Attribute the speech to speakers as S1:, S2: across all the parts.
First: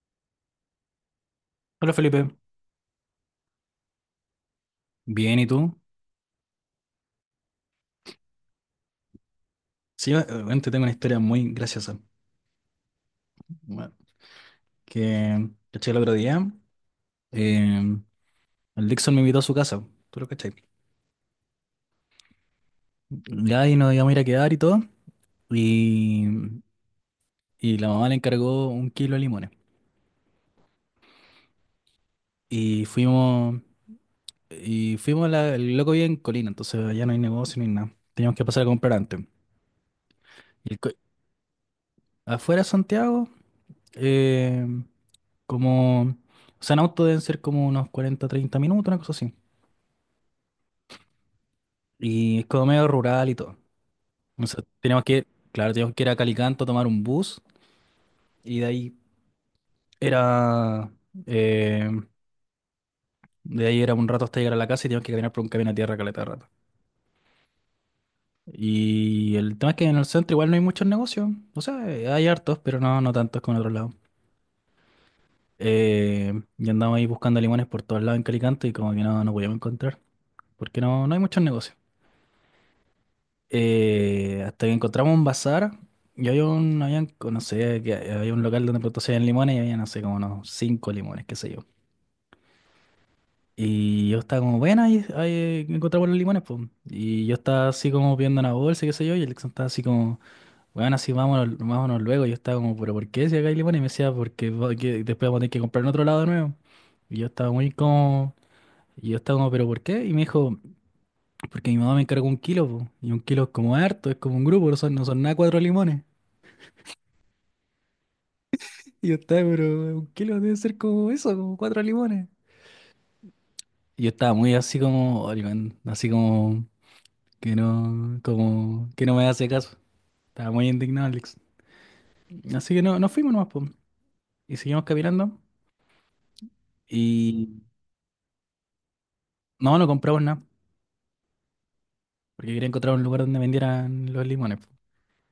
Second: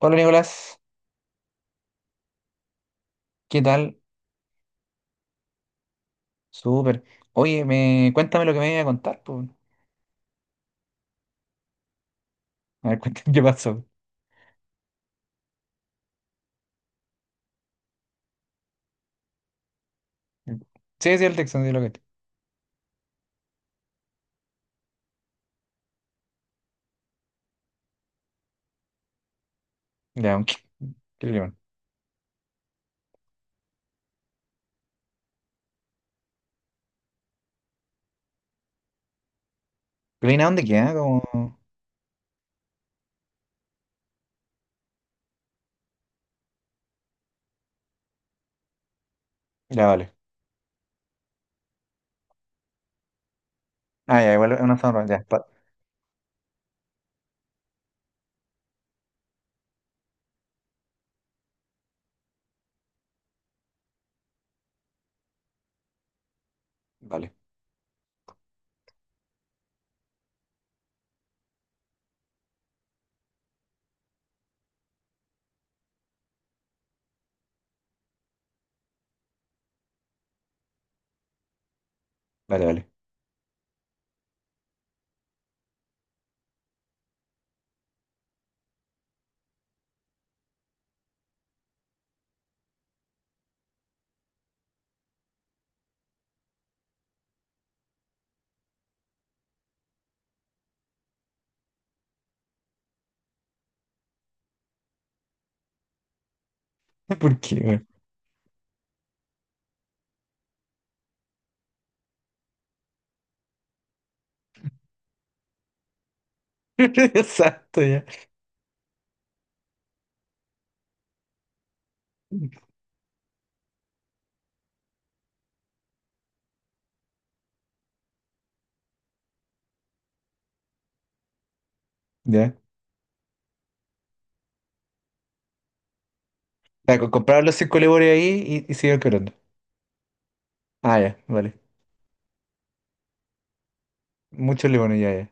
S1: Hola Nicolás,
S2: Hola Felipe,
S1: ¿qué tal?
S2: bien, ¿y tú?
S1: Súper. Oye, cuéntame lo que me iba a contar, po.
S2: Sí, yo bueno, te tengo una historia muy graciosa.
S1: A ver, cuéntame qué pasó.
S2: Bueno, que caché el otro día, eh, el Dixon me invitó a su casa, tú lo cachai.
S1: Sí, sí, el Texan, sí, lo que.
S2: Ya ahí nos íbamos a ir a quedar y todo, y, y la mamá le encargó un kilo de limones.
S1: Ya, aunque. ¿Qué le llaman?
S2: Y fuimos, el loco vive en Colina, entonces allá no hay negocio ni nada. Teníamos que pasar a comprar antes.
S1: ¿Reina dónde
S2: Y el co-
S1: queda? Como.
S2: Afuera de Santiago, eh, como, o sea, en auto deben ser como unos 40 30 minutos, una cosa así.
S1: Ya, vale.
S2: Y es como medio rural y todo.
S1: Ah, ya,
S2: O
S1: igual es
S2: sea,
S1: una
S2: teníamos
S1: zona. Ya,
S2: que,
S1: pa-
S2: claro, teníamos que ir a Calicanto, tomar un bus y era, eh, de ahí era un rato hasta llegar a la casa, y teníamos que caminar por un camino a tierra caleta de rato.
S1: Vale,
S2: Y el tema es que en el centro igual no hay muchos negocios. O sea, hay hartos, pero no, no tantos como en otros lados. Eh, y andamos ahí buscando limones por todos lados en Calicanto, y como que no, no podíamos encontrar. Porque no, no hay muchos negocios.
S1: vale, vale.
S2: Hasta que encontramos un bazar, y habían, no sé, que había un local donde producían limones, y había, no sé, como unos cinco limones, qué sé yo. Y yo estaba como, bueno, ahí encontramos los limones, pues. Y yo estaba así como viendo una bolsa, qué sé yo, y Alexon estaba así como, bueno, así vámonos, vámonos luego. Y yo estaba como, pero ¿por qué si acá hay limones? Y me decía, que después vamos a tener que comprar en otro lado de nuevo. Y yo
S1: ¿Por
S2: estaba
S1: qué,
S2: muy
S1: weón?
S2: como, y yo estaba como, pero ¿por qué? Y me dijo, porque mi mamá me encargó un kilo, po, y un kilo es como harto, es como un grupo, no son nada cuatro limones.
S1: Exacto, ya.
S2: Y yo estaba, pero un kilo debe ser como eso, como cuatro limones. Y yo estaba muy así como, "Oye, man", así como que no me hace caso. Estaba muy indignado, Alex.
S1: Ya.
S2: Así que no, nos fuimos nomás, po. Y seguimos caminando.
S1: O sea, compraron
S2: Y
S1: los cinco lebones ahí y siguieron quebrando.
S2: no, no compramos nada,
S1: Ah, ya, vale.
S2: porque quería encontrar un lugar donde vendieran los limones, po.
S1: Muchos lebones, ya, ya.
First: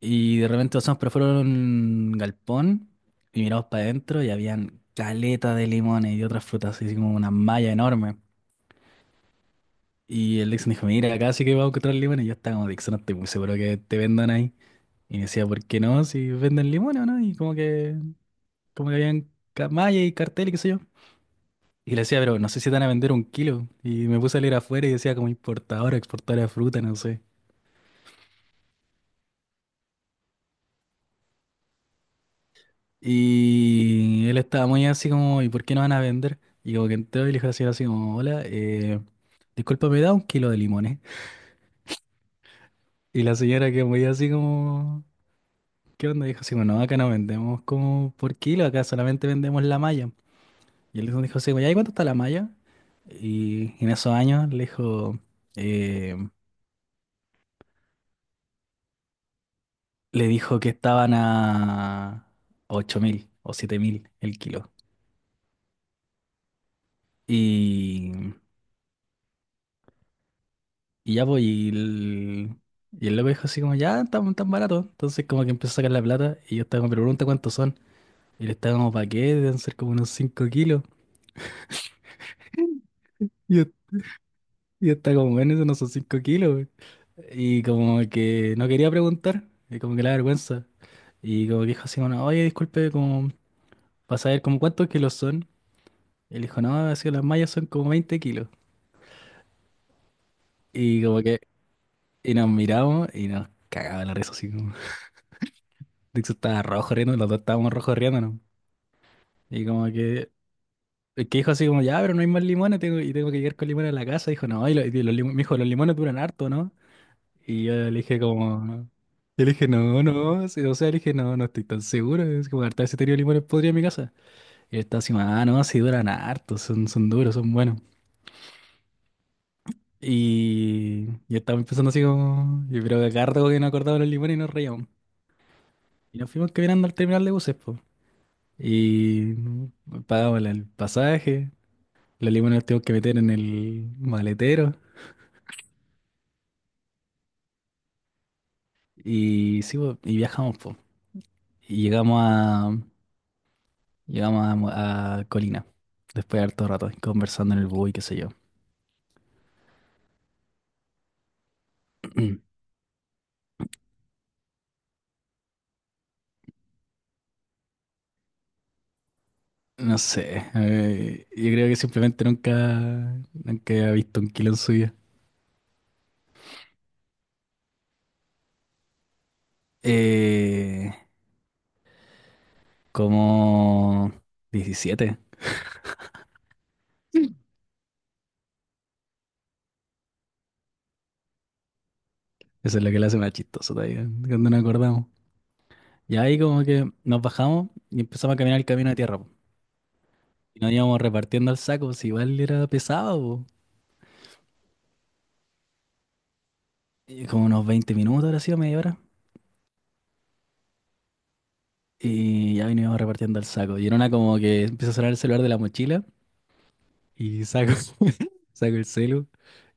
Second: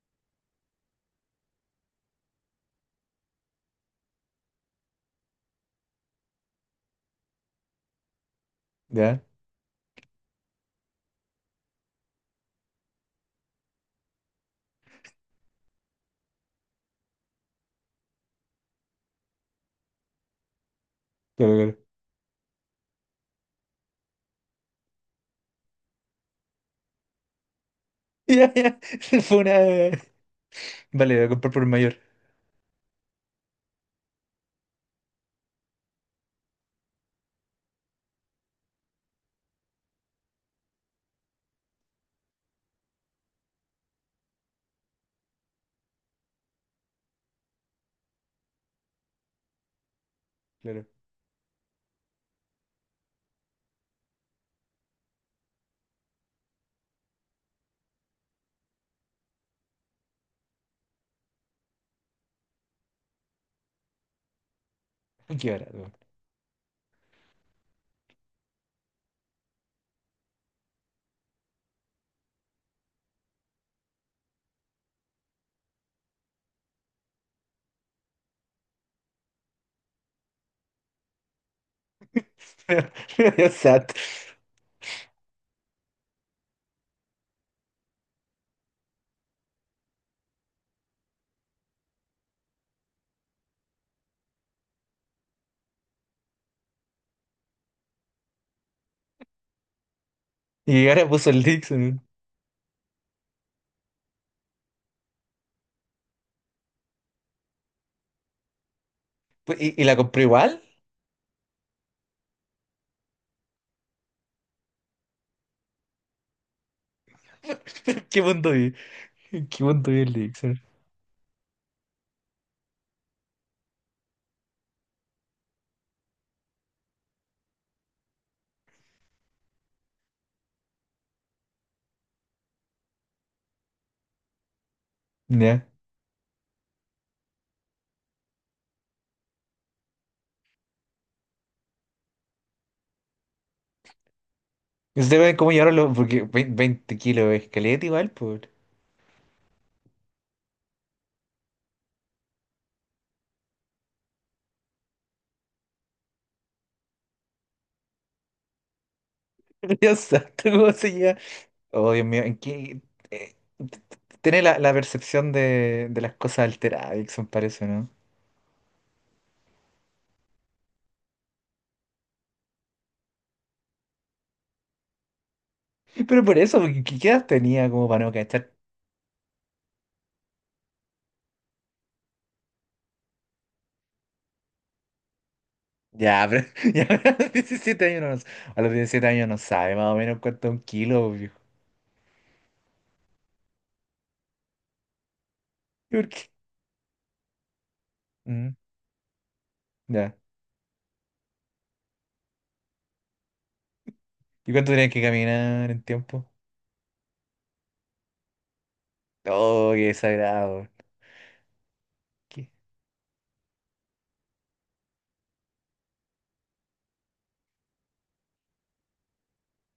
S2: Y de repente pasamos por fuera de un galpón y miramos para adentro, y habían caleta de limones y otras frutas, así como una malla enorme.
S1: Ya,
S2: Y el Dixon dijo, mira, acá sí que vamos a encontrar limones. Y yo estaba como, Dixon, no estoy muy seguro que te vendan ahí. Y me decía, ¿por qué no? Si venden limones o no. Y como que habían mallas y cartel y qué sé yo.
S1: claro, claro.
S2: Y le decía, pero no sé si te van a vender un kilo. Y me puse a leer afuera y decía como importadora, exportadora de fruta, no sé.
S1: Ya, ya. Fue una. Vale, voy a comprar por el mayor.
S2: Y él estaba muy así como, ¿y por qué no van a vender? Y como que entró y le dijo así, así como, hola, disculpa, ¿me da un kilo de limones? Y la señora que muy así como... ¿Qué onda? Dijo, sí, bueno, acá no vendemos como por kilo, acá solamente vendemos la malla.
S1: Claro.
S2: Y él dijo, sí, bueno, ¿y cuánto está la malla? Y en esos años eh, le dijo que estaban a 8.000 o 7.000 el kilo.
S1: Qué barato.
S2: Y, y ya, pues, y el loco dijo así como, ya, estamos tan baratos. Entonces como que empezó a sacar la plata, y yo estaba como, pero pregunta cuántos son. Y le estaba como, ¿para qué? Deben ser como unos 5 kilos. Y yo
S1: Exacto.
S2: Y está como en eso, no son 5 kilos, güey. Y como que no quería preguntar, y como que la vergüenza. Y como que dijo así, bueno, oye, disculpe, como para saber como cuántos kilos son. Y él dijo, no, así las mallas son como 20 kilos.
S1: Y
S2: Y
S1: ahora
S2: como
S1: puso
S2: que,
S1: el Dixon.
S2: y nos miramos y nos cagaba la risa así como. De estaba rojo riendo, los dos estábamos rojos riendo, no.
S1: Pues,
S2: Y
S1: ¿Y
S2: como
S1: la compró
S2: que,
S1: igual?
S2: el que dijo así como, ya, pero no hay más limones, tengo, y tengo que llegar con limones a la casa. Dijo, no, me dijo, los limones duran harto, ¿no? Y yo le dije
S1: ¿Qué mundo vi?
S2: como, yo le
S1: ¿Qué
S2: dije,
S1: mundo vi
S2: no,
S1: el
S2: no,
S1: Dixon?
S2: sí, o sea, le dije, no, no estoy tan seguro, es como harta ese tenido limones podría en mi casa. Y él estaba así, ah, no, sí duran harto, son duros, son buenos. Y yo estaba empezando así como, y pero acá rato que no acordaba los limones, y nos reíamos.
S1: Ya.
S2: Y nos fuimos caminando al terminal de buses, pues. Y pagamos el pasaje, los limones los tuvimos que meter en el maletero.
S1: Y ustedes ven cómo llevaron los. Porque 20 kilos es caleta igual, por.
S2: Y sí, po, y viajamos, pues. Y llegamos, llegamos a Colina, después de harto rato, conversando en el bus y qué sé yo.
S1: Dios santo, ¿cómo se lleva? Oh, Dios mío, ¿en qué...? eh, t- t- Tiene la percepción de las cosas alteradas, Dixon, parece, ¿no?
S2: No sé, yo creo que simplemente nunca, nunca había visto un kilo en su vida.
S1: Pero por eso, porque ¿qué edad tenía como para no cachar?
S2: Eh, Como 17.
S1: Ya, pero. Ya, a los 17 años no, a los 17 años no sabe más o menos cuánto es un kilo, viejo.
S2: Eso es lo que le hace más chistoso todavía, cuando nos acordamos.
S1: ¿Por
S2: Y
S1: qué?
S2: ahí como que nos bajamos y empezamos a
S1: Mm.
S2: caminar el camino de tierra, po.
S1: Ya.
S2: Y nos íbamos repartiendo al saco, si igual era pesado, po.
S1: ¿Y cuánto tenías que caminar en tiempo?
S2: Y como unos 20 minutos, ahora sido media hora.
S1: Oh, qué desagradable. Qué-
S2: Y ya veníamos repartiendo el saco. Y en una como que empieza a sonar el celular de la mochila, y saco, saco el celu,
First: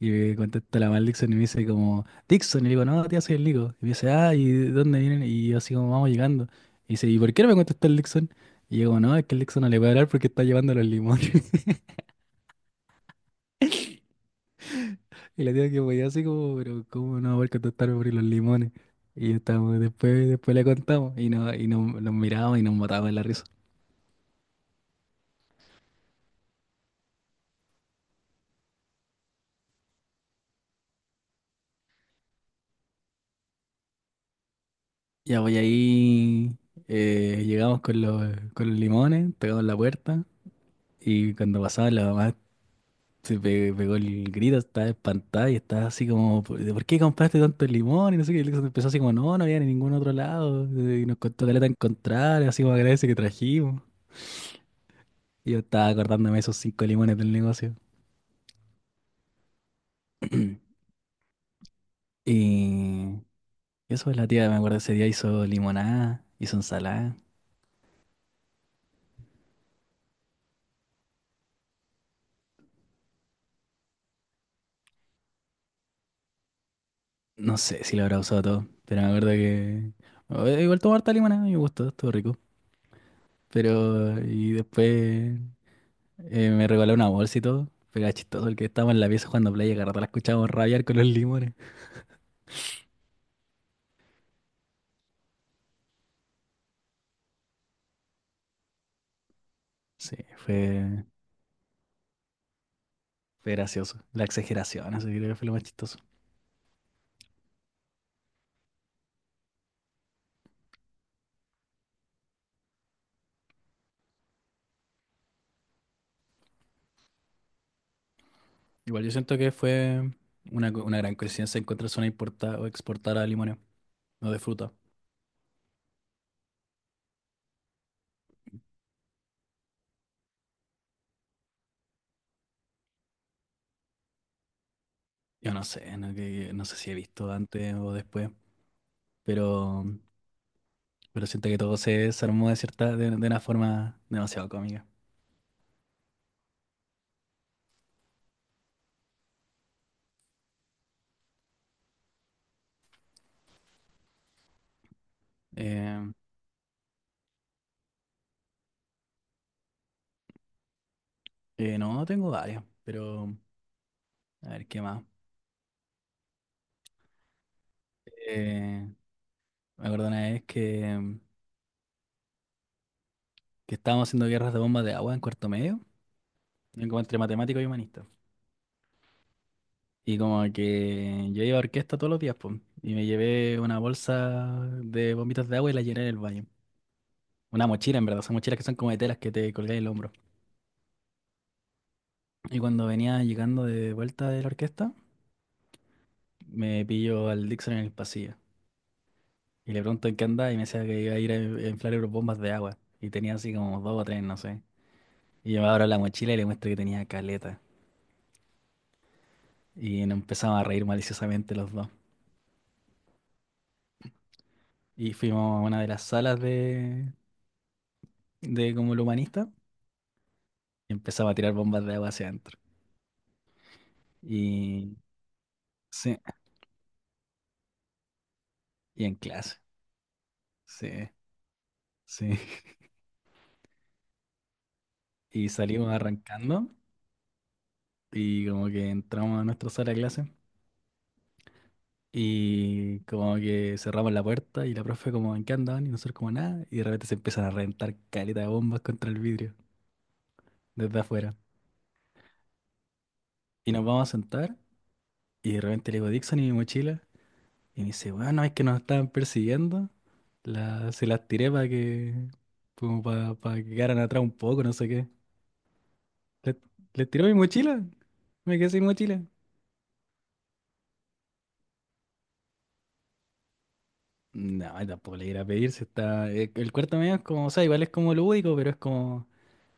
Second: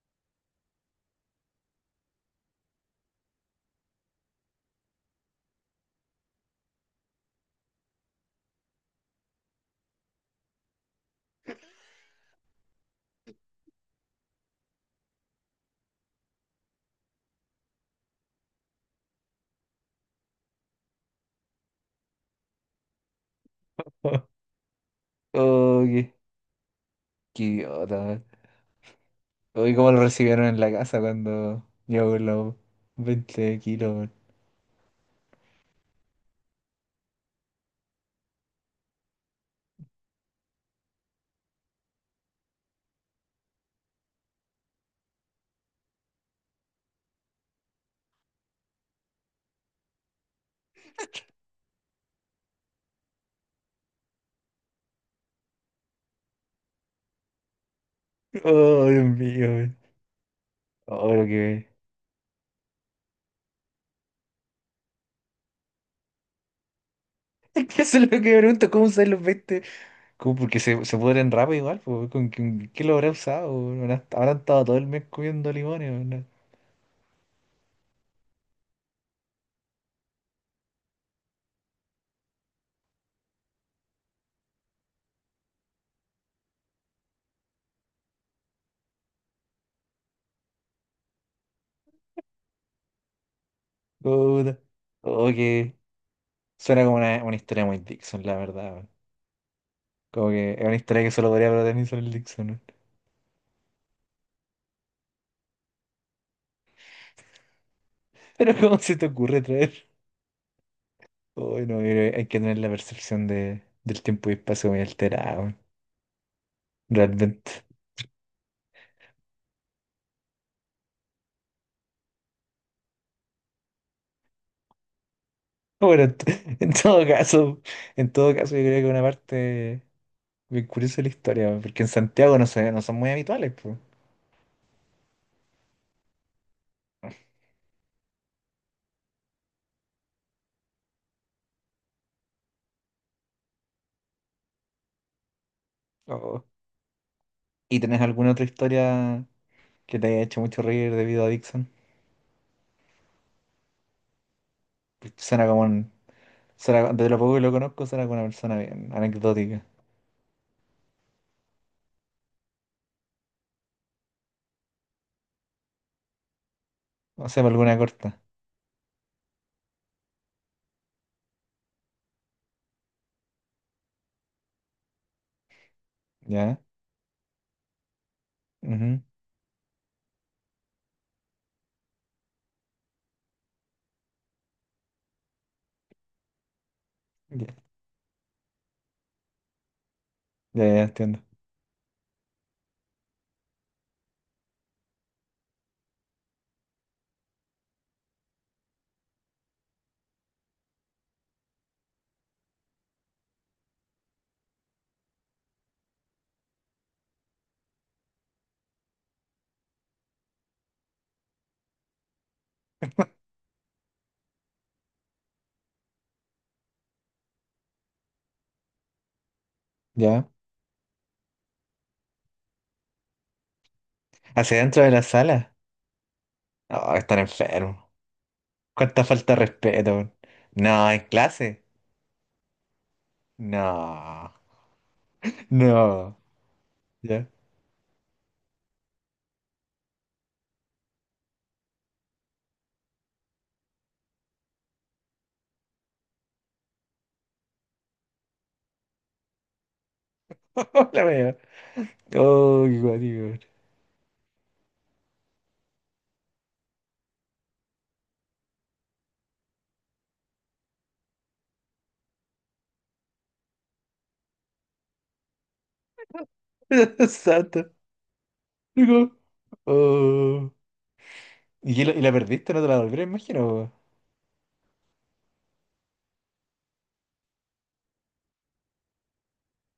S2: y me contesta la mal Dixon, y me dice como, Dixon, y le digo, no, tía, soy el Nico. Y me dice, ah, ¿y de dónde vienen? Y yo así como, vamos llegando. Y dice, ¿y por qué no me contestó el Dixon? Y yo como, no, es que el Dixon no le puede hablar porque está llevando los limones. Y la tía que podía así como, pero ¿cómo no va a poder contestarme por los limones? Y estábamos, después le contamos y, no, y nos mirábamos y nos matábamos de la risa.
S1: Oh, qué idiota, man. Oh, ¿y cómo lo recibieron en la casa cuando llegó con los 20 kilos, man?
S2: Ya voy ahí, llegamos con los limones, tocamos la puerta, y cuando pasaba la mamá se pegó el grito, estaba espantada y estaba así como, ¿por qué compraste tanto limón? Y no sé qué, y empezó así como, no, no había en ningún otro lado, y nos costó caleta encontrar, así como agradece que trajimos. Y yo estaba acordándome de esos cinco limones del negocio.
S1: Oh, Dios mío, man. Oh, lo que.
S2: Y eso es la tía, me acuerdo ese día hizo limonada, hizo ensalada.
S1: Es que eso es lo que me pregunto, ¿cómo usan los 20? ¿Cómo? Porque se pudren rápido igual, pues, ¿con qué lo habrá usado, weón? Habrán estado todo el mes comiendo limones, weón.
S2: No sé si lo habrá usado todo, pero me acuerdo que... Igual tomar harta limonada, me gustó, estuvo rico. Pero... Y después me regaló una bolsa y todo. Pero era chistoso el que estábamos en la pieza jugando play y a cada rato la escuchábamos rabiar con los limones.
S1: Puta. Oh, qué. Suena como una historia muy Dixon, la verdad.
S2: Sí,
S1: Como que es una historia
S2: fue,
S1: que solo podría hablar Nelson el Dixon, ¿no?
S2: fue gracioso. La exageración, así creo que fue lo más chistoso.
S1: Pero ¿cómo se te ocurre traer? Uy, no, mira, hay que tener la percepción del tiempo y espacio muy alterada, weón, realmente.
S2: Igual yo siento que fue una gran coincidencia encontrarse una importada o exportada de limones, no de fruta.
S1: Bueno, en todo caso yo creo que una parte bien curiosa de la historia, weón, porque en Santiago no son muy habituales, pues.
S2: Yo no sé, no, no sé si he visto antes o después, pero... Pero siento que todo se desarmó de cierta, de una forma demasiado cómica.
S1: Oh. ¿Y tenés alguna otra historia que te haya hecho mucho reír debido a Dixon? Pues
S2: Eh,
S1: suena, de lo poco que lo conozco, suena como una persona bien anecdótica.
S2: no, tengo varias, pero a ver qué más.
S1: O sea, alguna corta.
S2: Eh, Me acuerdo una vez que estábamos haciendo guerras de bombas de agua en cuarto medio,
S1: ¿Ya?
S2: como entre matemático y humanista.
S1: Ujú.
S2: Y como que yo iba a orquesta todos los días, pues, y me llevé una bolsa de bombitas de agua y la llené en el baño. Una mochila, en verdad, son mochilas que son como de telas que te colgáis el hombro.
S1: Ya, ya entiendo.
S2: Y cuando venía llegando de vuelta de la orquesta, me pillo al Dixon en el pasillo. Y le pregunto en qué andaba, y me decía que iba a ir a inflar bombas de agua. Y tenía así como dos o tres, no sé. Y yo me abro la mochila y le muestro que tenía caleta. Y nos empezamos a reír maliciosamente los dos. Y fuimos a una de las salas de como el humanista,
S1: Ya.
S2: y empezaba a tirar bombas de agua hacia adentro.
S1: Hacia dentro de
S2: Y
S1: la sala.
S2: sí,
S1: No, están enfermos. Cuánta
S2: y en
S1: falta de
S2: clase.
S1: respeto, weón. No, en
S2: Sí,
S1: clase.
S2: sí.
S1: No.
S2: Y salimos
S1: No.
S2: arrancando,
S1: Ya.
S2: y como que entramos a nuestra sala de clase. Y como que cerramos la puerta, y la profe como, ¿en qué andaban? Y nosotros como nada. Y de repente se empiezan a reventar caleta de bombas contra el vidrio desde
S1: La wea.
S2: afuera.
S1: Oh, qué guático,
S2: Y nos vamos a sentar, y de repente le digo, Dixon, ¿y mi mochila? Y me dice, bueno, es que nos estaban persiguiendo. La, se las tiré para que, como para, que quedaran atrás un poco, no sé qué. Le, le
S1: weón.
S2: tiró mi
S1: Santo.
S2: mochila. Me quedé sin
S1: Digo.
S2: mochila.
S1: Oh. ¿Y la perdiste? ¿No te la devolvieron, imagino, weón?
S2: No, tampoco le iré a pedir si está... el cuarto medio es como, o sea, igual es como lúdico, pero es como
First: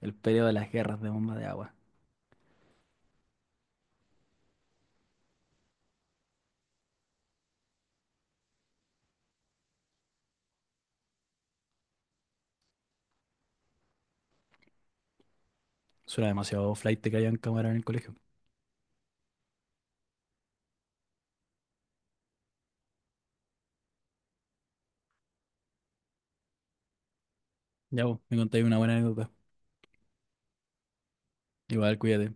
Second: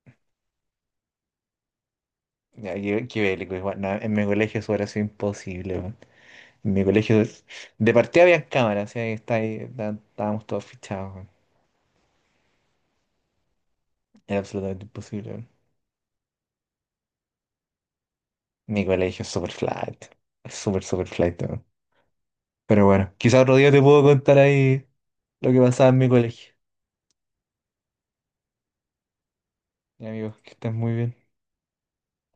S2: el periodo de las guerras de bomba de agua.
S1: Ya, qué bélico, igual. No, en mi colegio eso hubiera sido imposible, weón. En mi colegio de partida había cámaras, así que está ahí, estábamos todos fichados, weón. Era absolutamente imposible.
S2: Suena demasiado flight que hayan cámara en el colegio.
S1: Mi colegio es súper flight. Es súper, súper flight, weón. Pero bueno, quizá otro día te puedo contar ahí lo que pasaba en mi colegio.
S2: Ya vos, me contáis una buena anécdota.
S1: Y amigos, que estés muy bien.
S2: Igual, cuídate.